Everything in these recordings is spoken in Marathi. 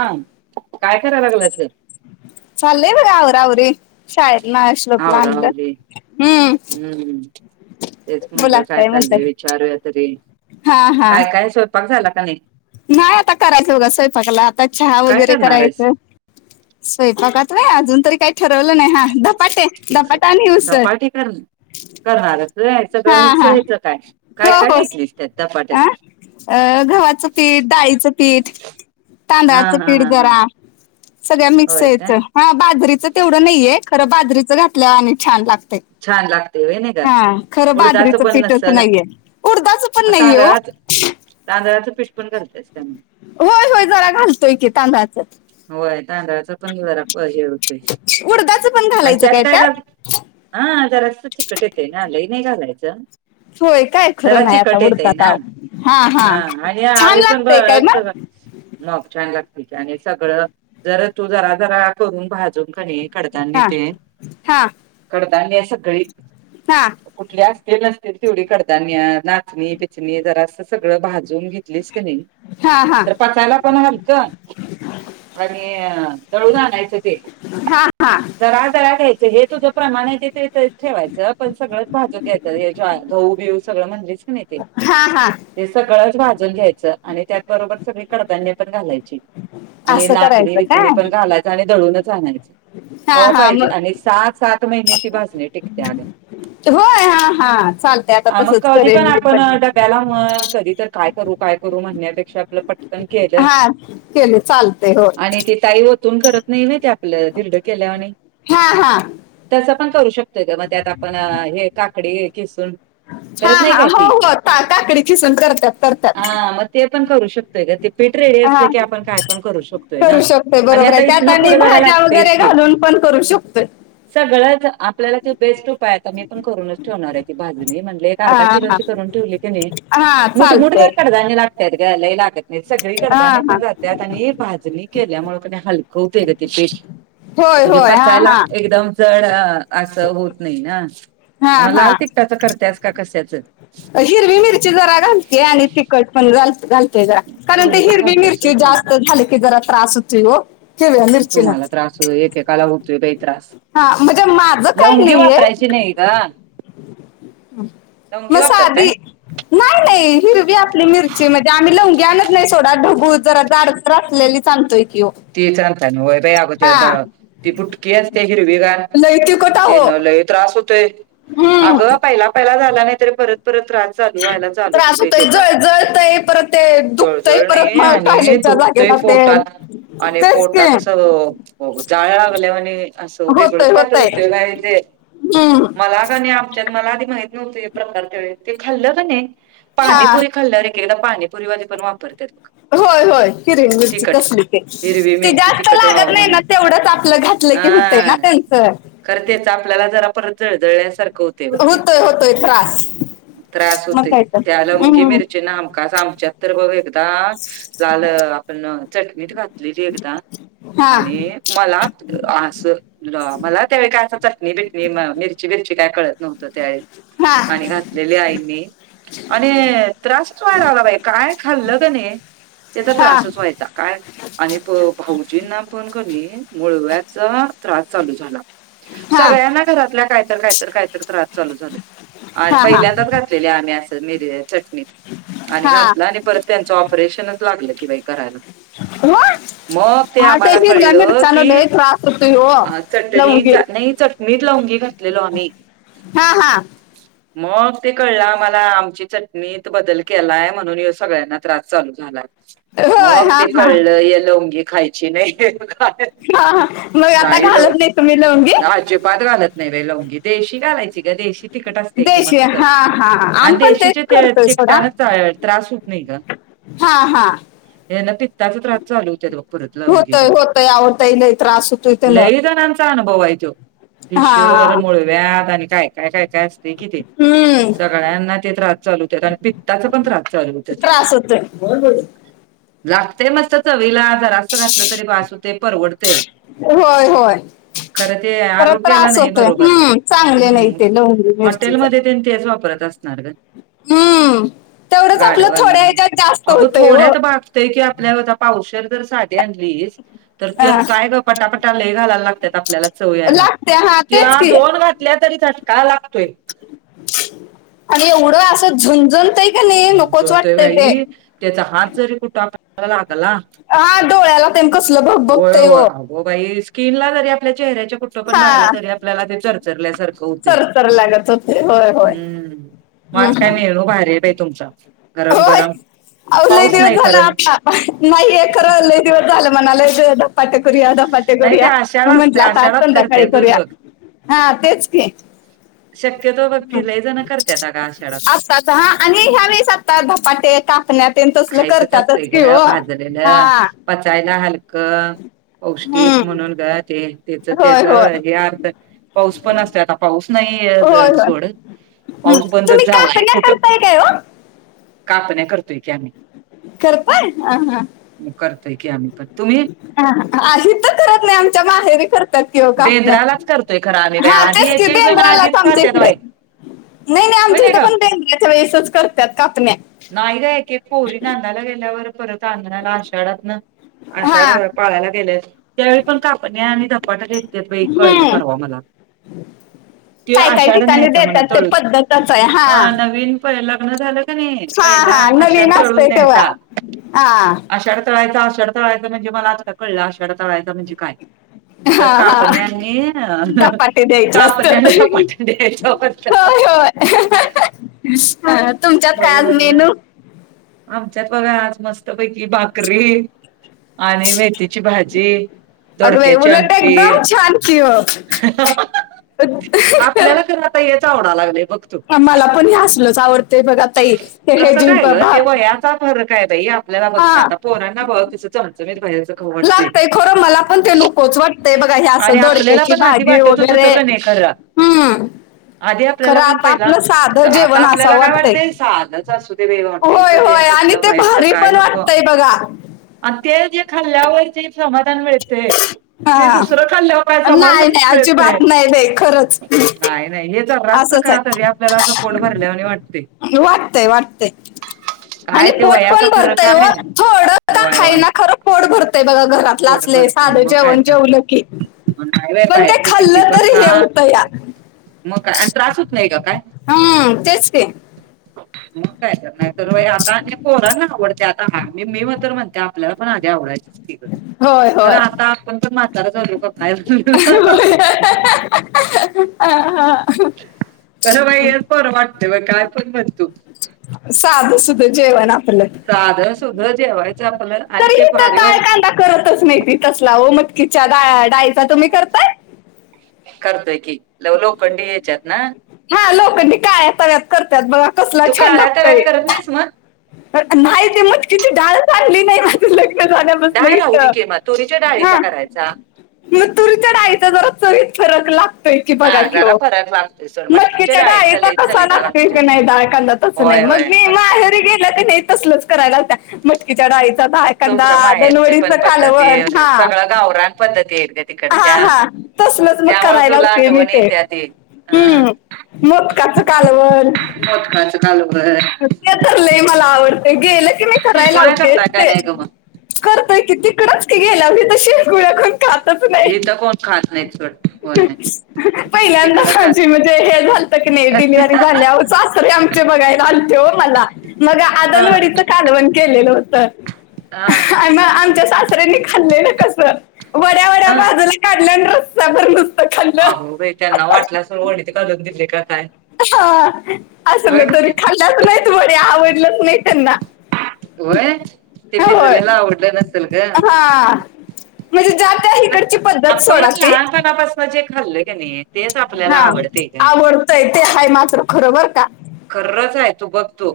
हां काय कराय लागल्यास ग. [inaudible] [inaudible] हम्म तेच बोला म्हणलं काय म्हणताय? चाललंय विचारूया तरी हा हा काय काय स्वयंपाक झाला का नाही नाही आता करायचं बघा स्वयंपाकला आता चहा काय वगैरे करणार आहेस? करायचं स्वयंपाकात नाही अजून तरी काही ठरवलं नाही हा धपाटे धपाटा आणि उसळ. धपाटी कर करणार हा सगळं मिक्स हा घेत काय हो काय काय हो घेतलीस त्यात अ झपाट्यात अ गव्हाचं पीठ डाळीचं पीठ हा तांदळाचं हा पीठ हा हा जरा सगळ्या मिक्स होय काय यायचं हा बाजरीच तेवढं नाहीये खरं बाजरीचं घातल्या आणि छान लागत [inaudible] बादरीच पण फिटच नसल नाहीये उरदाच पण मग नाहीय हो तांदळाच तांदळाचं. पीठ पण घालतेस काय मग होय होय जरा घालतोय की तांदळाच होय तांदळाचा पण जरा प हे होते उडदाचं पण आणि घालायचं त्यात काय का [inaudible] जराची होय काय खरं नाही आता कटेत आहे उडदात ना आव हा आणि छान आम्ही पण ब लागतंय काय मग मग छान लागतील आणि सगळं जरा तू जरा जरा करून भाजून खणी हा हा कडधान्य असं गळी हा कुठले असतील नसतील तेवढी कडधान्य नाचणी बिचणी जरा असं सगळं भाजून घेत ली क नाही हा हा तर पकायला पण हल का आणि दळून आणायचं ते हा हा जरा जरा घ्यायचं हे तुझं प्रमाणे ते ठेवायचं पण सगळंच भाजत येत ज घहऊ बिऊ सगळं म्हणजेच पण येते हा हा ते सगळंच भाजून घ्यायचं आणि त्याच बरोबर सगळी कडधान्य पण घालायच आणि असं नाचणी करायचं विचणी काय पण घालायच आणि दळूनच आणायचं हा क हा पाहिजे आणि मग सात सात ग होय हा हा चालतंय आता तसंच कधी पण करेन मी आप डब्याला मग कधी तर काय करू काय करू म्हणण्यापेक्षा आपलं पटकन केलं चालते हो आणि ती ताई ओतून करत नाही म ते आपल्याला धर्ड केल्या आणि हा हा तसं पण करू शकतोय का मग त्यात आपण हे काकडी किसून हा करत नाही हा काय हो त हो ता काकडी खिसून करतात करतात हा मग ते पण करू शकतोय का ते ीट रेडी असल की हा आपण काय पण करू शकतोय ना करू शकतोय आणि बरोबर आता आहे त्यात इथन आणि पुढं जरा भाज्या लागतेच वगैरे की घालून पण करू शक सगळंच आपल्याला त बेस्ट पाय आता मी पण करूनच ठेवणार आहे ती भाजणी. म्हटल एक हा अर्धा हा किलोची करून ठेवली की नाही हा मोठेमोठे चालतंय वर कडधान्य लागत्यात ग. लई लागत नाही सगळी हा कडधान्य हा पण जात्यात त्यानी भाजणी केल्यामुळे क नणी हलकं होतय ग ते पीठ होय म्हणजे होय हा पचायला हा एकदम असं होत नाही ना हा मग हा लाल तिकटाच करतास का कशाचं [inaudible] दोन्ही पण घालत्यास होय तू [inaudible] [unintelligible] [unintelligible] त्रास हा म्हणजे माझं काही लवंगी नाहीये वापरायची नाही ग. लवंगी म सादी वापरताय नाही नाही हिरवी आपली मिरची मध्ये आम्ही लवंगी आणत नाही. सोडा ढबु जरा जाड रातलेलीच आणतोय कि वो. तीच आणता वय बायी अग ते ड ती बुटकी असते हिरवीगार. लय तिखट ते अहो न लय त्रास होतोय. हम्म अगं पहिला पहिला झाला नाही तरी परत परत त्रास चालू व्हायला चालूच त्रास होत होतोय त्याचा. जळ जळतय परत ते दुखतय जळजळ परत नाही मग आणि टॉयलेटच्या दुख ते जागेला पोटात आणि तेच की पोटात असं हो ग जाळ लागल्यावाणी अस वेगळच काहीतरी होतय हम्म मला कनी आम मला आधी माहीत नव्हत हे प्रकार. ते खाल्लं का नाही हा पाणीपुरी खाल्लं एकदा पाणीपुरी वाले पण वापरत्यात. होय होय हिरवी मिरची तसली. हिरवी ते मिरची जास्त तिखट लागत व्हावं नाही म्हणून ना. तेवढंच आपलं घातलं की होत ना हा. त्यांचं. खरं तेच आपल्याला जरा परत जळजळल्यासारखं होत. होतोय होतोय त्रास. त्रास मग होतोय. काय तर त्या लवंगी हम्म मिरचीने हमकास आमच्या तर बघ एकदा लाल आपण चटणीत घात एकदा हा आणि मला असं ल मला त्यावेळी काय असं चटणी बिटणी मिरची बिरची काय कळत नव्हतं त्यावेळी. हा आणि घातलेली आईनी. आणि त्रासच व्हाय आला बाई काय खाल्लं ग नाही. त्याचा हा त्रासच व्हायचा. काय आणि प भाऊजींना पण कणी मुळव्याधचा त्रास चालू झाला. हा सगळ्यांना घरातल्या कायतरी कायतरी कायतरी त्रास चालू झाले. हा हा पहिल्यांदाच घातलेले आम्ही अस मिर चटणीत आणि हा घातलं आणि परत त्यांच ऑपरेशनच लागलं कि बायी करायला. [unintelligible] मग ते हा आम्हाला हिरव्या कळलं मिरच्यानं की, लय त्रास होतोय हो लवंगी चटणीचा नाही चट मी लावंगी घातलेलो आम्ही. हा हा [inaudible] मग ते कळलं आम्हाला. आमची चटणीत बदल केलाय म्हणून ह्यो सगळ्यांना त्रास चालू झाला. होय मग हा ते हा कळलं य लोंगी खायची नाही. हा मग आता नाही लव घालत तुम्ही लवंगी आजीबात घालत नाही रे लवंगी देशी घालायची ग देशी तिकट असते की देशी मस्त. हा हा आणि आम्ही पण तेच देशीच्या ते करतोय सोडा तिकटान त त्रास होत नाही ग. हा हा यान पित्ताचा त्रास चालू होत्यात बघ परत लवंगीन. होतय होतय आवडतय लय त्रास होतोय त्यान लई जणांच अनुभव आहे तो. हा फिशर, मुळव्यात आणि काय काय काय काय असते कि ते हम्म सगळ्यांना ते त्रास चालू होत्यात. आणि पित्ताचा पण त्रास चालू होत्यात. [unintelligible] लागतेय मस्त चवीला जरा घातलं तरी बास वते परवडते. होय होय खरं ते खर आरोग्याला त्रास नाही होतोय बरोबर हम्म चांगले नाही हम्, ते लवंगी मिरचीच हॉटेलमध्ये त्यांनी तेच वापरत आसणार ग, हम्म तेवढंच आपलं थोड्या गाडवालं ह्याच्यात जास्त अगो होतय हो थोड्यात बा आपल्या आता पावशर जर साध आणली तर त्यात हा काय ग पटापटा लय घालायला लागत्यात आपल्याला चव याला, लागते हा तेच त्या की दोन घातल्या तरी का लागतोय. आणि एवढं असं झूनझूनतय का नाही नकोच झणझणतोय वाटतय ते बाई त्याचा हात जरी कुठला आपल्याला लागला हा डोळ्याला ते कसलं भग होय बघतय होय. हो बाई स्किन ला जरी आपल्या चेहऱ्याच्या कुठ पण लागला तरी आपल्याला ते चरचरल्यासारखं होतंय. चरचरल्यागत हम्म म आज हम्म काय हम्म. मेनू भारी आहे बाई तुमच गरम होय गरम अहो लय पाऊस दिवस नाही झाला खरं आता नाहीये खरं लय दिवस झालं म्हणा लय दिवस धपाटे करूया धपाटे नाही ते करूया आषाढ मग म्हंटलं असतंय आता आज आषाढात संध्याकाळी करत्यातच करूया बघ हा तेच की शक्यतो बघ की लय जण करतत अग आषाढात आत्ताच हा आणि ह्यावेेळेस आता धपाटे कापण्या तेन तसलं खायचच असतंय करतातच की ग हो हा भाजलेलं पचायला हलकं हम्म पौष्टिक म्हणून ग ते त्याच होय त्याचा होय हे अर्थ पाऊस पण असतोय आता पाऊस नाहीये होय होय सोड हम्म. पाऊस तुम्ही बंदच झालाय कापण्या कुठ करताय काय ओ? कापण्या करतोय की आम्ही! करताय ह हा. करतोय की आम्ही पण, तुम्ही? हित करत नाही आमच्या माहेरी कर तात की ओ कापण्या बेंद्रालाच करतोय खरं आम्ही बाई हा आधी तेच की एक एक जण बेद्राला आधीच आमच्या खात्यात हिकडं बाई नाही नाही होय आमच्या इथं ग. पण बेंदराच्या वेळेसच करतात कापण्या. नाही ग एक एक पोरी नादायला गेल्यावर परत आणायला आषाढातन हा अशाढ पाळायला गेल्या त्यावेळी पण कापण्या आणि धपाट ते कळलं हम्म परवा मला तो काय काय आषाढ ठिकाणी न्यायचा म्हन देतात ते तळून पद्धतच आहे हा अ नवीन प लग्न झालं. कानाय हा पहिला हा आषाढ नवीन तळून असतंय तेव्हा न्यायचा हा आषाढ तळायचा आषाढ तळायचा म्हणजे मला आता कळलं आषाढ तळायचा म्हणजे काय? तर हा ह कापण्यानी धपाटे ती द्यायचे असत कापण्याने धपाटा द्यायचा होता होय होय. [unintelligible] तुमच्यात काय वय आज वल्ल, मेनू आमच्यात बघा आज मस्त पैकी भाकरी आणि मेथीची भाजी दोडक्याची आमटी ची व आपल्याला खर आता हेच आवडाय लागलाय बघ तू मला पण हे असलच आवडतय बघा ताई हे कसं जी काय भा गं ते वयाचा फरक आहे बाई आपल्याला बघ का आता पोनां बघ कसं चमचमीत बाहेरच खाऊ वाटतंय लागतंय खरं मला पण ते नकोच वाटतंय बघा हे आणि असं आपल्याला दोडक्याची पण आधी भाजी वाटतच वगैरे होतं का नाही खरा हम्म आधी आपल्याला खरं पण आता पहिला आपलं साधं आता जेवण असं आपल्याला काय वाटतंय वाटतय साध दच असुदे होय हॉटेलचं ते होय आणि तसलं ते बाहेरच भारी काय पण नको! वाटतंय बघा आणि ते जे खाल्ल्यावर जे समाधान मिळतय ते हा दुसरं खाल्याव काय नाही समाधान नाही मिळतय. अजिबात नाही बाई खरंच नाही नाही हे जबस असंच खाल्ल तरी आपल्याला असं पोट भरल्या वाणी वाटतय. वाटतय वाटतय! [inaudible] आणि पोट वयाचा पण फरक भरतय व आहे थोडं का होय होय खायना खरं पोट भरतंय बघा घरातल पोट असले भरते साध मग काय तर नाही बाय पण ते बाहेरच किती खाल्लं पण तरी खा हे होतं या मग काय आणि त्रास होत नाही ग काय? हम्म तेच ते. मग काय तर नाही तर आता आणि पोरांना आवडते आता हा म मी मग तर म्हणते आपलं पण आधी आवडायची की ग होय खरं होय आता आपण पण म्हातार झालो की काय [unintelligible] अ हा खरं बाई हेच बरं वाटतं ब काय पण म्हण तू साध सुध जेवन आम साध सूद जेवायचं आपलं आणि तरी ते इथं भारी वाट डाळ कांदा करतच नाही ती तसला वो मटकीच्या डा डाळीचा तुम्ही करताय करतोय की लव लोखंडी याच्यात ना हा लोखंडी काळा ताव्यात करत्यात बघा कसला तू छान काळ्या लागतय [unintelligible] मग नाही ती मटकीची डाळच आणली नाही लग्न झाल्या पासन डाळ इथ राहू दे की मग तुरीच्या हा डाळीचा करायचा तुरी तुरच्या डाईचा जरा चवीत फरक लागतोय की बघा हा जरा वो फरक लागतोय सोड मटकीच्या डाळीचा लईच कसा चवीला लागते लागतोय. की नाही डाळकांदा तस नाही होय मग होय मी मस्त. माहेरी गे गेले की नई तसलाच कराय लावत्या. मटकीच्या डाळीचा डाळकांदा तुमच्या माहेरचे दनवडीच पण कालवण पद्धती हा सगळं गावरान पद्धती आहेत ग हा तिकडच्या. हा तसलच मग त्यामुळे कराय तुला लावते मी आठवण ते येत्या अं हम्म मोदकाच कालवण मोदकाचं कालवण ते तर लई मला आवडते गेले की मी कराय शिरपोळ्या लावतेच करताय का ते नाही ग करतय की तीकडच की गेलावर इथ शिकू खातच मग नाही इथं कोण खात नाहीत सोड होय. पहिल्यांदा तिकडं हा खात म्हणजे हे झा क नाही डिलिव्हरी झाल्यावर सासरे आमचे बघायला आलते हो मला मग हा आदणवडीच कालवण केलेलं होत हा आणि मग आमच्या सास सासरेनी खाल्लेल कस हा [unintelligible] काढल्या रस्सा बर अगं बाई त्यांना वाटल्या असल वडीच घालून दिले की काय हा होय असलं का तरी नाही खाल्लंच नाहीत वड्या आवडलंच नाही त्यांना होय ते होय भिजलेलं आवडलं नसल गं हा म्हणजे ज्या त्या इकडची पद्धत आपण सोडा ती लहानपणापासून जे खाल्लं की नाही तेच हा आपल्याला आवडते का आवडतंय ते आहे मात्र खर बर का खर्रच आहे तू बघ तो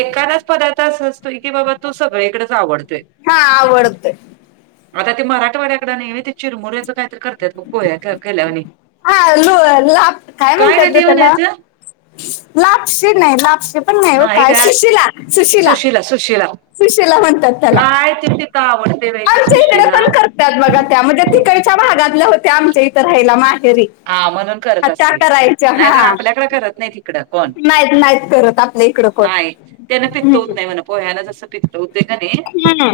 एकादाच पदार्थ अस असतोय की बाबा तू सगळीकडच आवडत हा आडतयं आता ते मराठवाड्याकड नाही ते चिरमुऱ्याच काय तर करत्यात बग पोह्या क केल्यावाणी हा लो लाप काय म्हणतात गं ग ते त्याला म्हणायचं लापशी नाही लापशी पण नाही हो काय सुशिला सुशिला सुशिला म्हणतात त्याला काय ते तिथं आवडतयं बई आमच्या इकडं पण करतात बघा त्या म्हणजे तिकडच्या भागातल्या होत्या आमच्या इथ रायला माहेरी हा म्हणून करत हा, त्या असतील करायच्या नाही तर हा आपल्याकड करत नाही इकडं कोण नाहीत नाहीत करत आपल्या इकडं कोण नाही त्याना पित्त हम्म. होतय म्हण पोह्यान जस पित्त होतय कनई हम्म.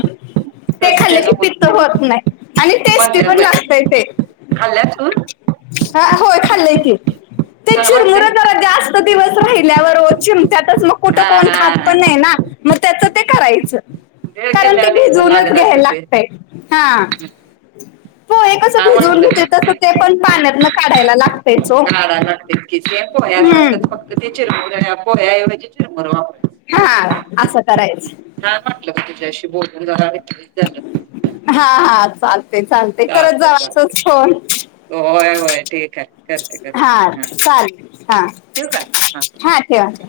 ते खाल्ल की पित्त होत नाही आणि टेस्टी म्हणत्यात पण बाई लागतय ते खाल्ल्यातून हा होय खाल्लय की ते चांगलं चिरमुर लागतंय जरा जास्त दिवस राहिल्यावर चिमत्यातच मग कुठं हा कोण खात हा पण नाही ना मग त्याचं ते करायचं भेळ कारण ते केल्यावानी भिजवूनच लागत घ्यायला असेल ते लागतयं हा छान पोहे कसं भिजवून वाटलं घेतोय तसं ते पण पाण्यातन काढायला लागतेयच हो ते पोह्या सारखच फक्त ते चिरमुऱ्या पोह्या एवजी चिरमुर वापरतोय हा असं करायच नाही वाटलं तिझशी बोलून जरा ऐक झा हा हा चालते चालते करत चालतंय जाव असच चालतंय फोन होय होय ठीक आहे करते करते हा चालेल हा ठव का हा ठेवा ठेवा